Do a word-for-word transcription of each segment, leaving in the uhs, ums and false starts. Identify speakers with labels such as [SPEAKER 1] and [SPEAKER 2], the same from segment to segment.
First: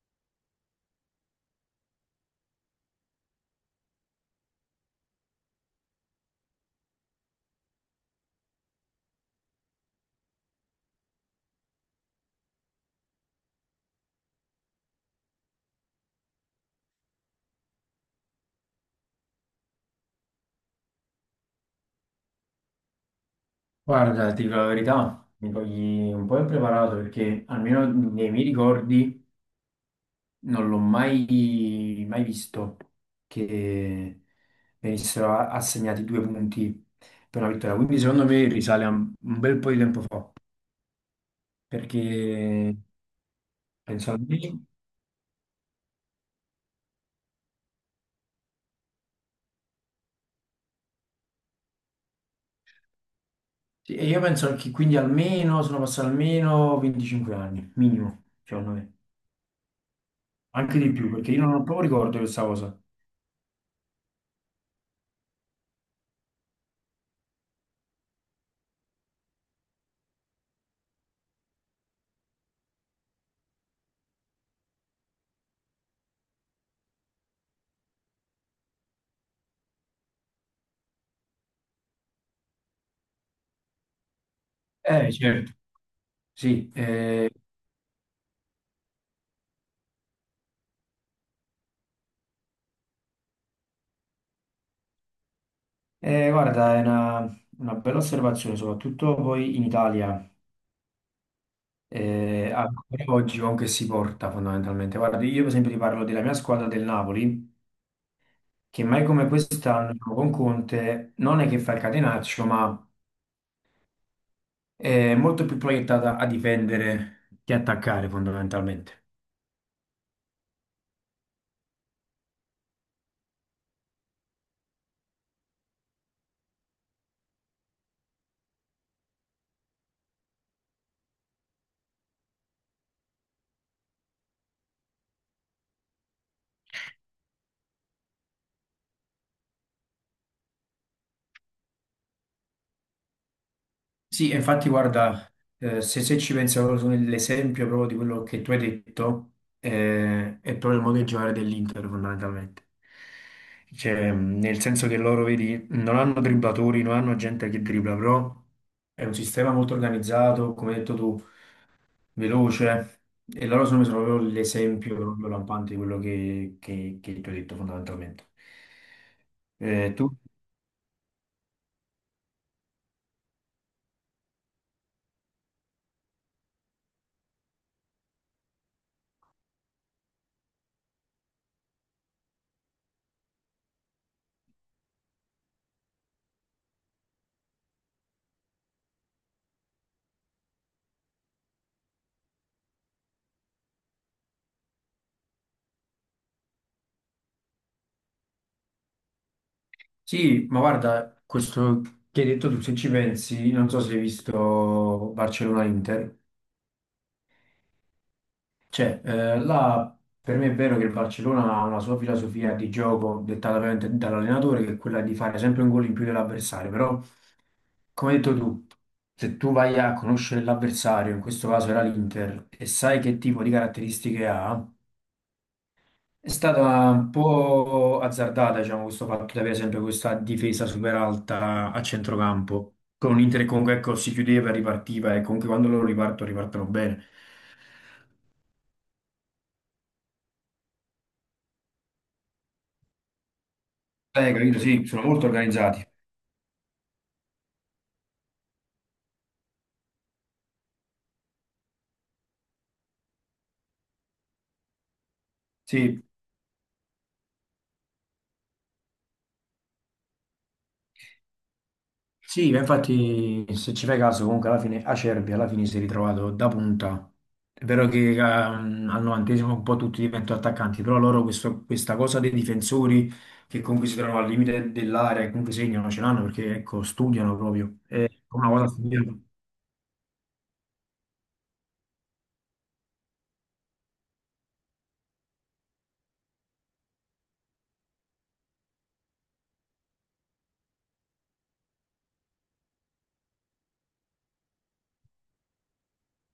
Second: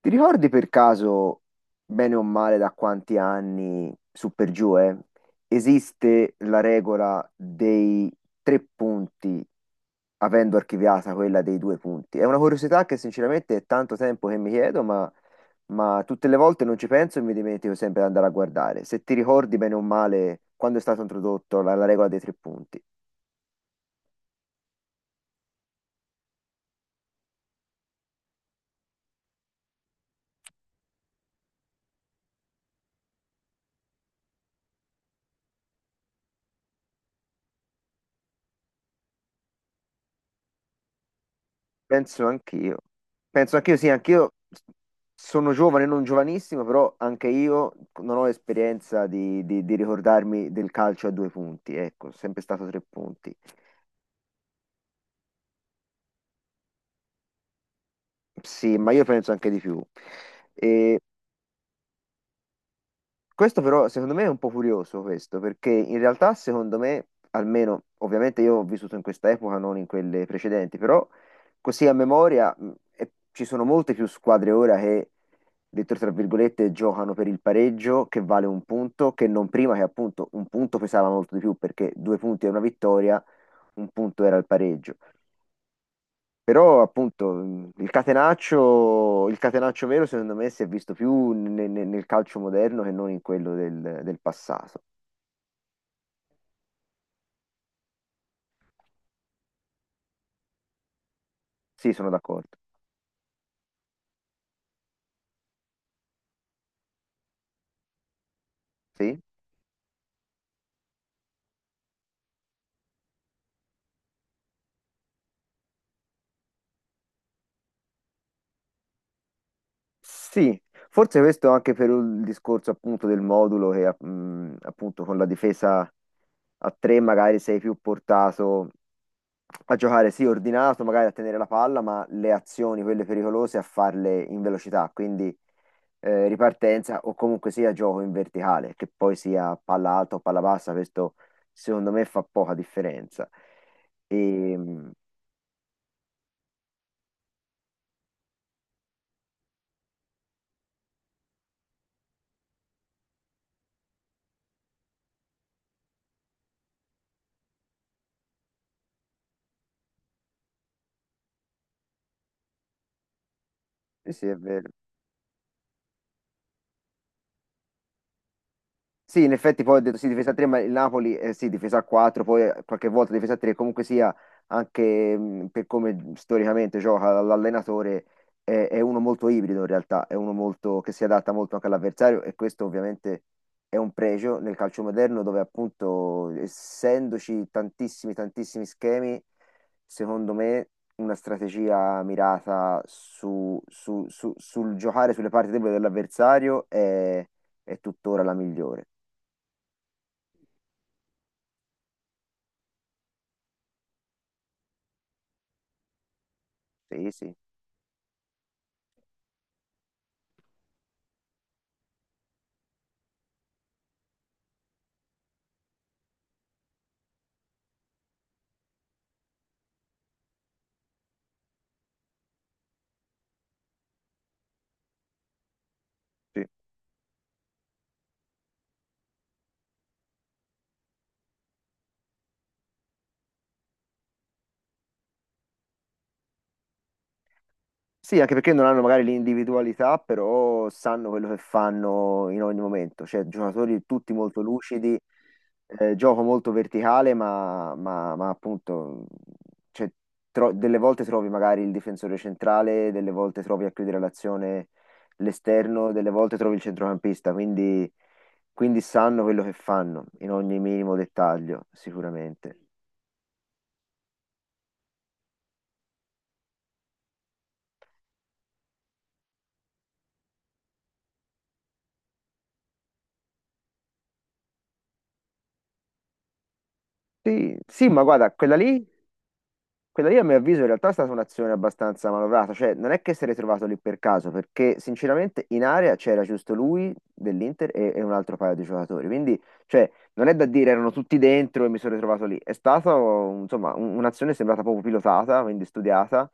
[SPEAKER 1] Ti ricordi per caso, bene o male, da quanti anni, su per giù, eh, esiste la regola dei tre punti, avendo archiviata quella dei due punti? È una curiosità che sinceramente è tanto tempo che mi chiedo, ma, ma tutte le volte non ci penso e mi dimentico sempre di andare a guardare. Se ti ricordi bene o male, quando è stata introdotta la, la regola dei tre punti?
[SPEAKER 2] Guarda, ti dico la verità, mi togli un po' impreparato perché almeno nei miei ricordi non l'ho mai, mai visto che venissero a- assegnati due punti per una vittoria. Quindi secondo me risale a un un bel po' di tempo fa,
[SPEAKER 1] Penso anch'io.
[SPEAKER 2] perché
[SPEAKER 1] Penso anch'io, sì,
[SPEAKER 2] penso
[SPEAKER 1] anch'io
[SPEAKER 2] almeno,
[SPEAKER 1] sono giovane, non giovanissimo, però anche io non ho esperienza di, di- di ricordarmi del calcio a due punti, ecco, sempre stato tre punti.
[SPEAKER 2] sì, e io penso che quindi almeno sono passati almeno venticinque anni, minimo, secondo
[SPEAKER 1] Sì, ma
[SPEAKER 2] me,
[SPEAKER 1] io penso anche di più.
[SPEAKER 2] anche di
[SPEAKER 1] E
[SPEAKER 2] più, perché io non ho proprio ricordo di questa cosa.
[SPEAKER 1] Questo però secondo me è un po' curioso questo, perché in realtà secondo me, almeno ovviamente io ho vissuto in questa epoca, non in quelle precedenti, però così a memoria mh, e- ci sono molte più squadre ora che, detto tra virgolette, giocano per il pareggio che vale un punto, che non prima che appunto un punto pesava molto di più perché due punti era una vittoria, un punto era il pareggio.
[SPEAKER 2] Eh, certo, sì,
[SPEAKER 1] Però
[SPEAKER 2] eh,
[SPEAKER 1] appunto il catenaccio, il catenaccio vero secondo me si è visto più ne- ne- nel calcio moderno che non in quello del, del passato.
[SPEAKER 2] eh, guarda, è una, una bella osservazione, soprattutto poi in Italia,
[SPEAKER 1] Sì, sono d'accordo.
[SPEAKER 2] eh, ancora oggi con che si porta fondamentalmente. Guarda, io per esempio ti parlo della mia squadra del Napoli, che mai
[SPEAKER 1] Sì?
[SPEAKER 2] come quest'anno diciamo, con Conte non è che fa il catenaccio, ma è molto più proiettata a difendere che attaccare fondamentalmente.
[SPEAKER 1] Sì, forse questo anche per il discorso appunto del modulo che mh, appunto con la difesa a tre magari sei più portato a giocare sì ordinato, magari a tenere la palla, ma le azioni, quelle pericolose, a farle in velocità. Quindi eh, ripartenza o comunque sia gioco in verticale, che poi sia palla alta o palla bassa, questo secondo me fa poca differenza.
[SPEAKER 2] Sì, e
[SPEAKER 1] E,
[SPEAKER 2] infatti
[SPEAKER 1] mm,
[SPEAKER 2] guarda, eh, se, se ci pensi proprio su nell'esempio proprio di quello che tu hai detto, eh, è proprio il modo di giocare dell'Inter fondamentalmente. Cioè, mh, nel senso che loro, vedi, non hanno dribblatori, non hanno gente che dribbla, però è un sistema molto organizzato, come hai detto tu, veloce, e loro sono sono
[SPEAKER 1] sì, sì,
[SPEAKER 2] proprio
[SPEAKER 1] è vero.
[SPEAKER 2] l'esempio proprio lampante di quello che, che che tu hai detto fondamentalmente.
[SPEAKER 1] Sì, in effetti poi ho
[SPEAKER 2] Eh,
[SPEAKER 1] detto sì,
[SPEAKER 2] tu?
[SPEAKER 1] difesa a tre, ma il Napoli eh, sì, difesa a quattro, poi eh, qualche volta difesa a tre, comunque sia anche mh, per come storicamente gioca l- l'allenatore, è, è uno molto ibrido in realtà, è uno molto, che si adatta molto anche all'avversario e questo ovviamente è un pregio nel calcio moderno dove appunto essendoci tantissimi, tantissimi schemi, secondo me una strategia mirata su- su- su- sul giocare sulle parti deboli dell'avversario è è tuttora la migliore.
[SPEAKER 2] Sì, ma guarda, questo che hai detto tu, se ci pensi, non so se hai visto Barcellona-Inter,
[SPEAKER 1] Sì, sì,
[SPEAKER 2] cioè, eh, là per me è vero che il Barcellona ha una sua filosofia di gioco dettata veramente dall'allenatore, che è quella di fare sempre un gol in più dell'avversario, però, come hai detto tu, se tu vai a conoscere l'avversario, in questo caso era l'Inter, e sai che tipo di caratteristiche ha. È
[SPEAKER 1] sì.
[SPEAKER 2] stata un po' azzardata, diciamo, questo fatto di avere sempre questa difesa super alta a centrocampo, con un Inter che comunque ecco, si chiudeva e ripartiva, e comunque quando loro ripartono, ripartono bene.
[SPEAKER 1] Sì, anche perché non hanno magari l'individualità, però sanno quello che fanno in ogni momento. Cioè, giocatori tutti
[SPEAKER 2] Eh,
[SPEAKER 1] molto
[SPEAKER 2] capito? Sì,
[SPEAKER 1] lucidi,
[SPEAKER 2] sono molto organizzati.
[SPEAKER 1] eh, gioco molto verticale, ma, ma- ma appunto, cioè, tro- delle volte trovi magari il difensore centrale, delle volte trovi a chiudere l'azione l'esterno,
[SPEAKER 2] Sì,
[SPEAKER 1] delle volte trovi il centrocampista, quindi, quindi sanno quello che fanno in ogni minimo dettaglio,
[SPEAKER 2] sì,
[SPEAKER 1] sicuramente.
[SPEAKER 2] ma infatti se ci fai caso comunque alla fine Acerbi alla fine si è ritrovato da punta. È vero che ehm, al novantesimo un po' tutti diventano attaccanti, però loro questo- questa cosa dei difensori che comunque si trovano al limite dell'area e comunque segnano ce l'hanno perché ecco, studiano
[SPEAKER 1] Sì,
[SPEAKER 2] proprio.
[SPEAKER 1] sì, ma
[SPEAKER 2] È
[SPEAKER 1] guarda,
[SPEAKER 2] una
[SPEAKER 1] quella
[SPEAKER 2] cosa
[SPEAKER 1] lì
[SPEAKER 2] studiata.
[SPEAKER 1] quella lì a mio avviso in realtà è stata un'azione abbastanza manovrata, cioè non è che si è ritrovato lì per caso, perché sinceramente in area c'era giusto lui dell'Inter e, e un altro paio di giocatori, quindi cioè, non è da dire erano tutti dentro e mi sono ritrovato lì, è stata insomma un- un'azione sembrata proprio pilotata, quindi studiata,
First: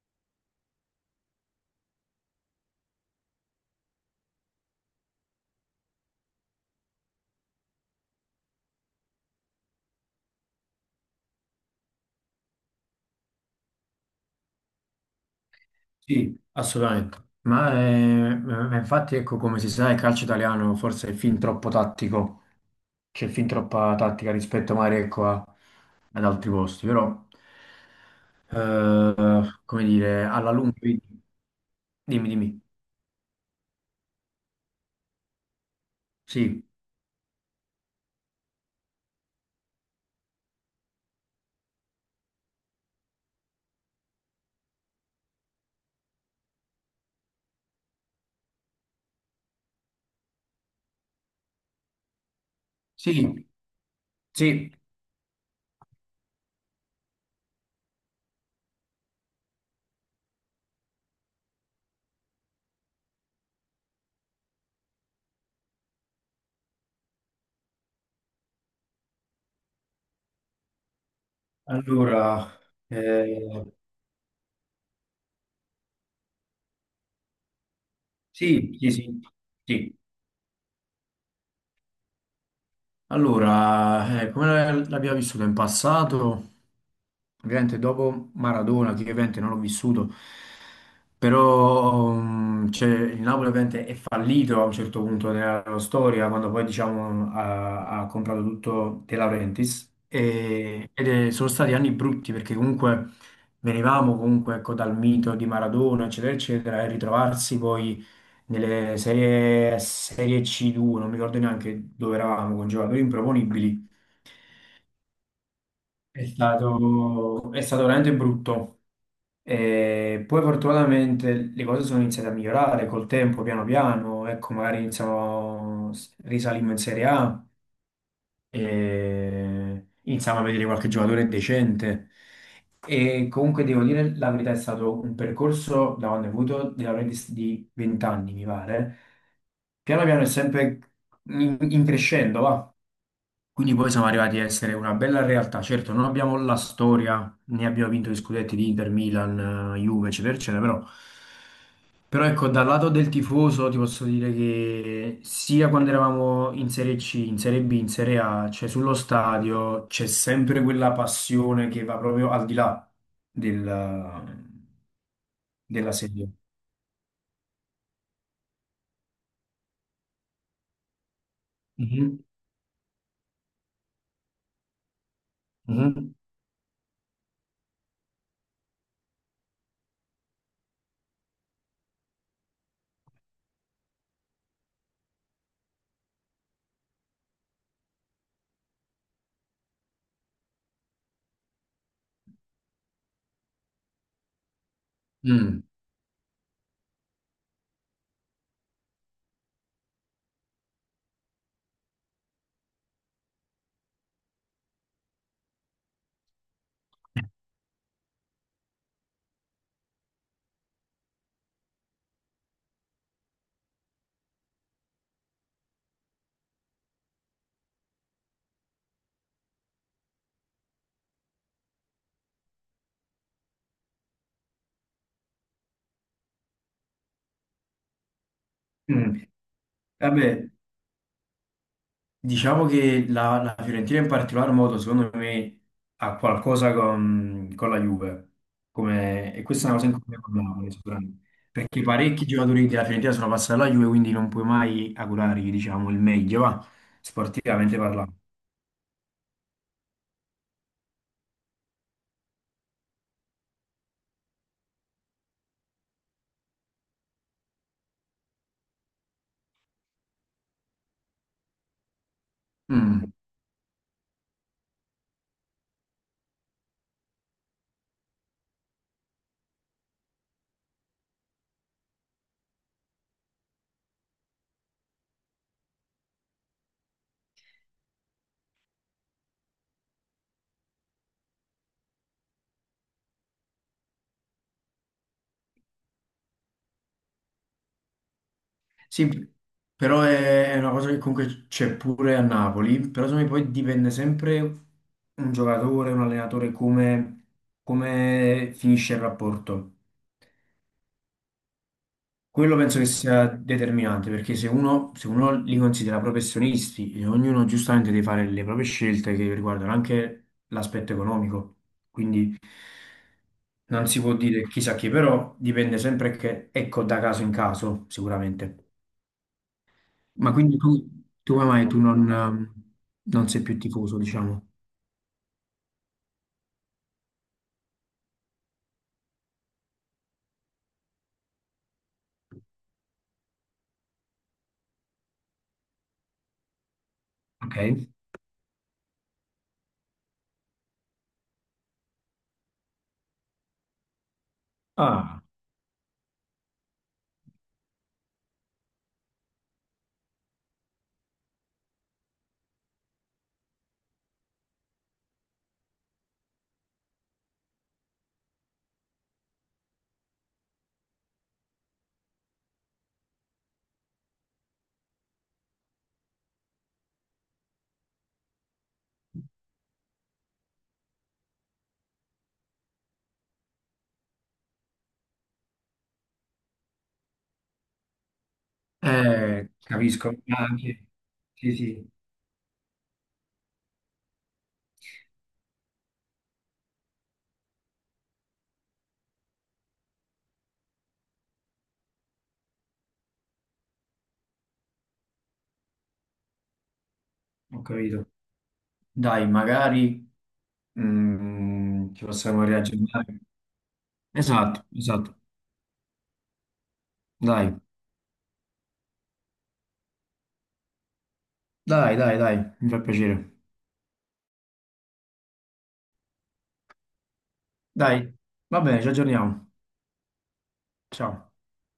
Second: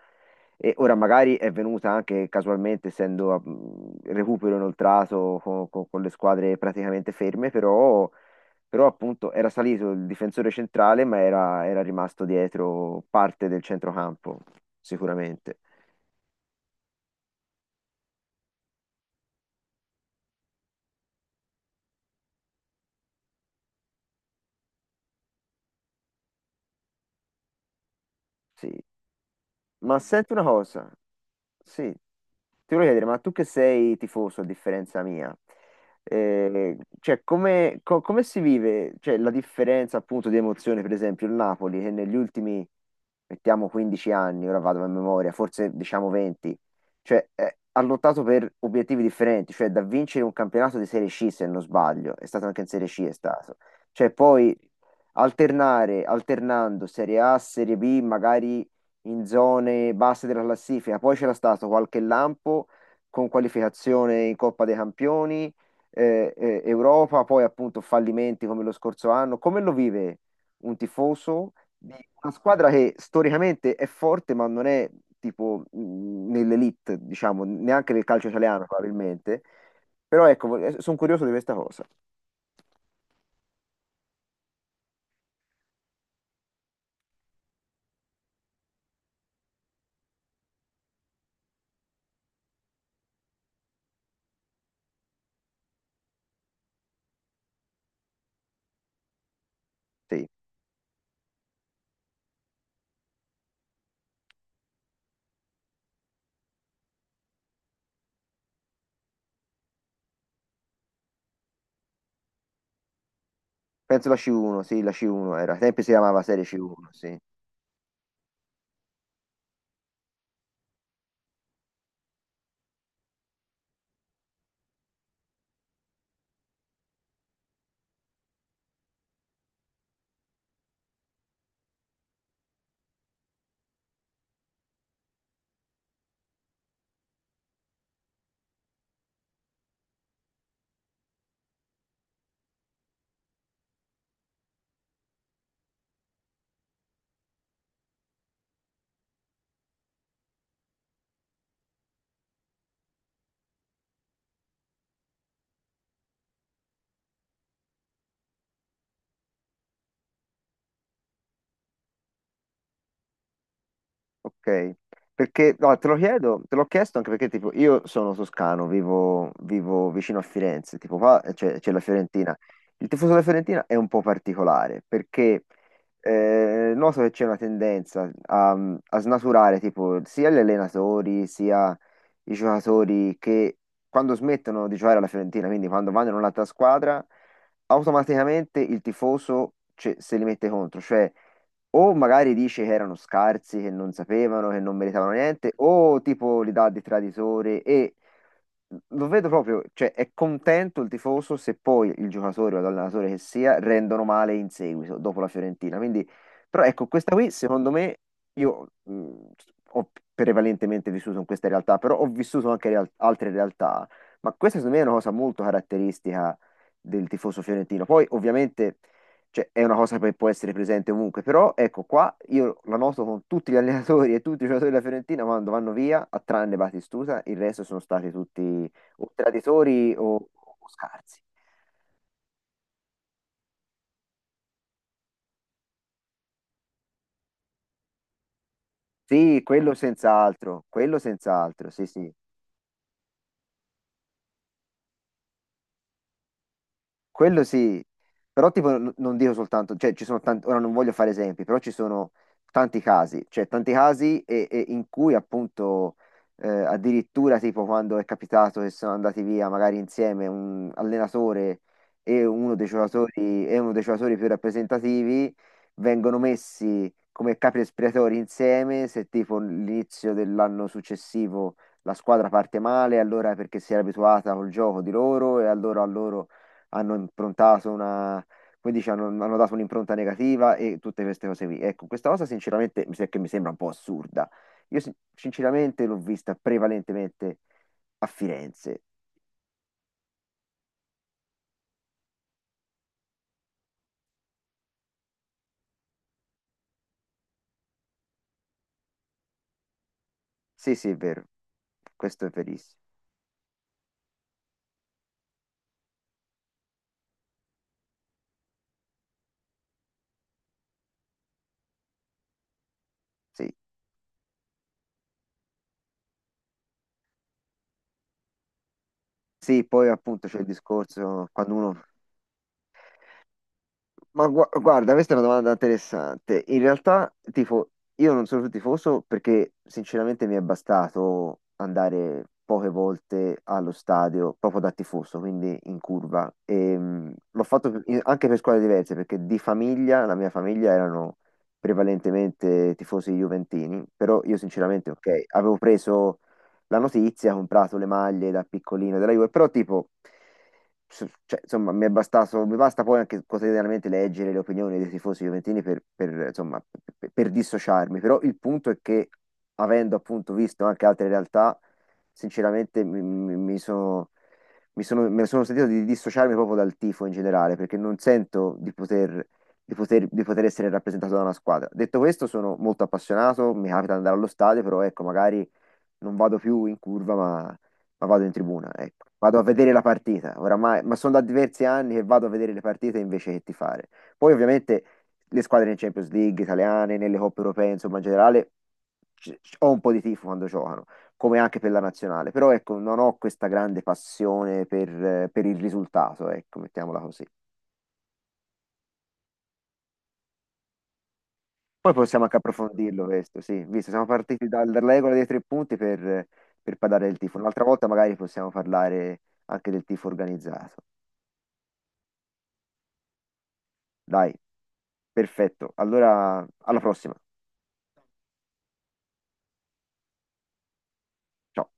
[SPEAKER 1] e ora magari è venuta anche casualmente, essendo mh, recupero inoltrato con, con- con le squadre praticamente ferme, però però appunto era salito il difensore centrale, ma era, era rimasto dietro parte del centrocampo, sicuramente.
[SPEAKER 2] Sì, assolutamente. Ma eh, ma infatti ecco come si sa il calcio italiano forse è fin troppo tattico. C'è fin troppa tattica rispetto magari ecco, a- ad altri posti, però,
[SPEAKER 1] Sì,
[SPEAKER 2] eh, come
[SPEAKER 1] ma
[SPEAKER 2] dire,
[SPEAKER 1] senti una
[SPEAKER 2] alla lunga,
[SPEAKER 1] cosa,
[SPEAKER 2] vedi,
[SPEAKER 1] sì,
[SPEAKER 2] dimmi, dimmi.
[SPEAKER 1] ti voglio chiedere, ma tu che sei tifoso a differenza mia,
[SPEAKER 2] Sì,
[SPEAKER 1] eh, cioè come, co- come si vive, cioè, la differenza appunto di emozione, per esempio il Napoli che negli ultimi, mettiamo quindici anni, ora vado a memoria, forse diciamo venti, cioè eh, ha lottato per obiettivi differenti, cioè da vincere un campionato di Serie C se non sbaglio, è stato anche in Serie C è
[SPEAKER 2] sì,
[SPEAKER 1] stato, cioè poi
[SPEAKER 2] sì.
[SPEAKER 1] alternare, alternando Serie A, Serie B, magari in zone basse della classifica. Poi c'era stato qualche lampo con qualificazione in Coppa dei Campioni, eh, eh, Europa, poi appunto fallimenti come lo scorso anno. Come lo vive un tifoso di una
[SPEAKER 2] Allora,
[SPEAKER 1] squadra che
[SPEAKER 2] eh,
[SPEAKER 1] storicamente è forte, ma non è tipo mh, nell'elite, diciamo, neanche nel calcio italiano
[SPEAKER 2] sì, sì, sì,
[SPEAKER 1] probabilmente.
[SPEAKER 2] sì.
[SPEAKER 1] Però ecco, sono curioso di questa cosa.
[SPEAKER 2] Allora, eh, come l'abbiamo vissuto in passato, ovviamente dopo Maradona, che ovviamente non l'ho vissuto, però mm, cioè, il Napoli ovviamente è fallito a un certo punto nella loro storia, quando poi diciamo ha, ha comprato tutto De Laurentiis,
[SPEAKER 1] Sì,
[SPEAKER 2] e- ed è- sono stati anni brutti perché comunque venivamo comunque ecco, dal mito di Maradona, eccetera, eccetera, e ritrovarsi poi nelle serie, serie C due, non mi ricordo neanche dove eravamo con giocatori improponibili.
[SPEAKER 1] penso la C uno, sì, la C uno era. Ai tempi si chiamava
[SPEAKER 2] È
[SPEAKER 1] Serie C uno, sì.
[SPEAKER 2] stato, è stato veramente brutto. E poi fortunatamente le cose sono iniziate a migliorare col tempo, piano piano. Ecco, magari iniziamo, risalimmo in Serie A. E iniziamo a vedere qualche giocatore decente. E comunque devo dire la verità, è stato un percorso da quando ho avuto della media di di venti anni, mi pare. Piano piano è sempre in, in crescendo, va. Quindi poi siamo arrivati a essere una bella realtà. Certo, non abbiamo la storia, né abbiamo vinto gli scudetti di Inter, Milan, eh, Juve, eccetera, eccetera, però però ecco, dal lato del tifoso ti posso dire che sia quando eravamo in Serie C, in Serie B, in Serie A, cioè sullo stadio c'è sempre quella passione che va proprio al di là del-
[SPEAKER 1] Ok, perché no, te
[SPEAKER 2] della
[SPEAKER 1] lo
[SPEAKER 2] serie.
[SPEAKER 1] chiedo, te l'ho chiesto anche perché tipo io sono toscano, vivo, vivo vicino a Firenze, tipo qua eh, c'è c'è la
[SPEAKER 2] Mhm,
[SPEAKER 1] Fiorentina. Il tifoso della Fiorentina è un po' particolare perché
[SPEAKER 2] mhm.
[SPEAKER 1] eh, noto che c'è una tendenza a, a snaturare tipo sia gli allenatori sia i giocatori che quando smettono di giocare alla Fiorentina, quindi quando vanno in un'altra squadra, automaticamente il tifoso ce- se li mette contro, cioè o magari dice che erano scarsi, che non sapevano, che non meritavano niente,
[SPEAKER 2] Mm.
[SPEAKER 1] o tipo li dà di traditore e lo vedo proprio, cioè è contento il tifoso se poi il giocatore o l'allenatore che sia rendono male in seguito, dopo la Fiorentina. Quindi, però ecco, questa qui secondo me io mh, ho prevalentemente vissuto in questa realtà, però ho vissuto anche real- altre realtà, ma questa secondo me è una cosa molto caratteristica del tifoso fiorentino. Poi ovviamente cioè, è una cosa che può essere presente ovunque, però ecco qua io la noto con tutti gli allenatori e tutti i giocatori della Fiorentina quando vanno via, a tranne Batistuta, il resto sono stati tutti o
[SPEAKER 2] Mm.
[SPEAKER 1] traditori o,
[SPEAKER 2] Vabbè,
[SPEAKER 1] o scarsi.
[SPEAKER 2] diciamo che la, la Fiorentina in particolar modo, secondo me, ha qualcosa con, con la Juve. Come,
[SPEAKER 1] Sì,
[SPEAKER 2] e questa è
[SPEAKER 1] quello
[SPEAKER 2] una cosa in cui
[SPEAKER 1] senz'altro,
[SPEAKER 2] parliamo,
[SPEAKER 1] quello
[SPEAKER 2] sicuramente.
[SPEAKER 1] senz'altro,
[SPEAKER 2] Perché
[SPEAKER 1] sì, sì.
[SPEAKER 2] parecchi giocatori della Fiorentina sono passati alla Juve, quindi non puoi mai augurargli, diciamo, il meglio, va,
[SPEAKER 1] Quello
[SPEAKER 2] sportivamente
[SPEAKER 1] sì,
[SPEAKER 2] parlando.
[SPEAKER 1] però tipo n- non dico soltanto, cioè ci sono tanti, ora non voglio fare esempi, però ci sono tanti casi, cioè tanti casi e- e in cui appunto eh, addirittura tipo quando è capitato che sono andati via magari insieme un allenatore e uno dei
[SPEAKER 2] Mm.
[SPEAKER 1] giocatori, e uno dei giocatori più rappresentativi vengono messi come capi espiatori insieme se tipo l'inizio dell'anno successivo la squadra parte male, allora è perché si era abituata col gioco di loro e allora a loro hanno improntato una, come dici, hanno, hanno dato un'impronta negativa e tutte queste cose qui. Ecco, questa cosa sinceramente mi, se- che mi sembra un po' assurda. Io sin- sinceramente l'ho vista prevalentemente a Firenze.
[SPEAKER 2] Sì, però è, è una cosa che comunque c'è pure a Napoli, però secondo me poi dipende sempre un giocatore, un allenatore, come, come finisce il rapporto.
[SPEAKER 1] Sì, sì, è vero. Questo è
[SPEAKER 2] Quello
[SPEAKER 1] verissimo.
[SPEAKER 2] penso che sia determinante perché se uno, se uno li considera professionisti e ognuno giustamente deve fare le proprie scelte che riguardano anche l'aspetto economico, quindi
[SPEAKER 1] Sì.
[SPEAKER 2] non si può dire chissà chi, però dipende sempre che, ecco, da caso in caso sicuramente.
[SPEAKER 1] Sì, poi appunto
[SPEAKER 2] Ma
[SPEAKER 1] c'è il
[SPEAKER 2] quindi tu,
[SPEAKER 1] discorso
[SPEAKER 2] tu come
[SPEAKER 1] quando
[SPEAKER 2] mai tu
[SPEAKER 1] uno...
[SPEAKER 2] non, ehm, non sei più tifoso,
[SPEAKER 1] Ma
[SPEAKER 2] diciamo?
[SPEAKER 1] gua- guarda, questa è una domanda interessante. In realtà, tipo, io non sono più tifoso perché sinceramente mi è bastato andare poche volte allo stadio proprio da tifoso, quindi in curva. E, mh, l'ho
[SPEAKER 2] Ok?
[SPEAKER 1] fatto in- anche per squadre diverse perché di famiglia, la mia famiglia erano prevalentemente tifosi juventini, però io sinceramente, ok,
[SPEAKER 2] Ah,
[SPEAKER 1] avevo preso la notizia, ha comprato le maglie da piccolino della Juve, però tipo, s- cioè, insomma, mi è bastato, mi basta poi anche quotidianamente leggere le opinioni dei tifosi juventini per, per, insomma, per, per dissociarmi, però il punto è che avendo appunto visto anche altre realtà, sinceramente mi, mi- mi sono... Mi sono, me ne sono sentito di dissociarmi proprio dal tifo in generale, perché non sento di poter, di poter, di poter essere rappresentato da una squadra. Detto questo, sono molto appassionato, mi capita di andare allo stadio, però ecco, magari non vado più in curva, ma, ma vado in tribuna, ecco. Vado a
[SPEAKER 2] eh,
[SPEAKER 1] vedere la
[SPEAKER 2] capisco.
[SPEAKER 1] partita,
[SPEAKER 2] Ah,
[SPEAKER 1] oramai,
[SPEAKER 2] sì,
[SPEAKER 1] ma sono da
[SPEAKER 2] sì,
[SPEAKER 1] diversi
[SPEAKER 2] sì,
[SPEAKER 1] anni che vado a vedere le partite invece che tifare. Poi ovviamente le squadre in Champions League italiane, nelle coppe europee, insomma in generale c- c- ho un po' di tifo quando giocano, come anche per la nazionale, però ecco, non ho questa grande passione per, eh, per il risultato, ecco, mettiamola così.
[SPEAKER 2] ho capito. Dai, magari.
[SPEAKER 1] Poi
[SPEAKER 2] Mm, ci
[SPEAKER 1] possiamo anche
[SPEAKER 2] possiamo
[SPEAKER 1] approfondirlo
[SPEAKER 2] riaggiornare.
[SPEAKER 1] questo, sì, visto, siamo partiti
[SPEAKER 2] Esatto,
[SPEAKER 1] dal- dalla regola
[SPEAKER 2] esatto.
[SPEAKER 1] dei tre punti per, per parlare del tifo.
[SPEAKER 2] Dai,
[SPEAKER 1] Un'altra volta magari possiamo parlare anche del tifo organizzato.
[SPEAKER 2] dai, dai, dai, mi fa piacere.
[SPEAKER 1] Dai, perfetto. Allora, alla prossima.
[SPEAKER 2] Dai, va bene, ci aggiorniamo. Ciao.
[SPEAKER 1] Ciao.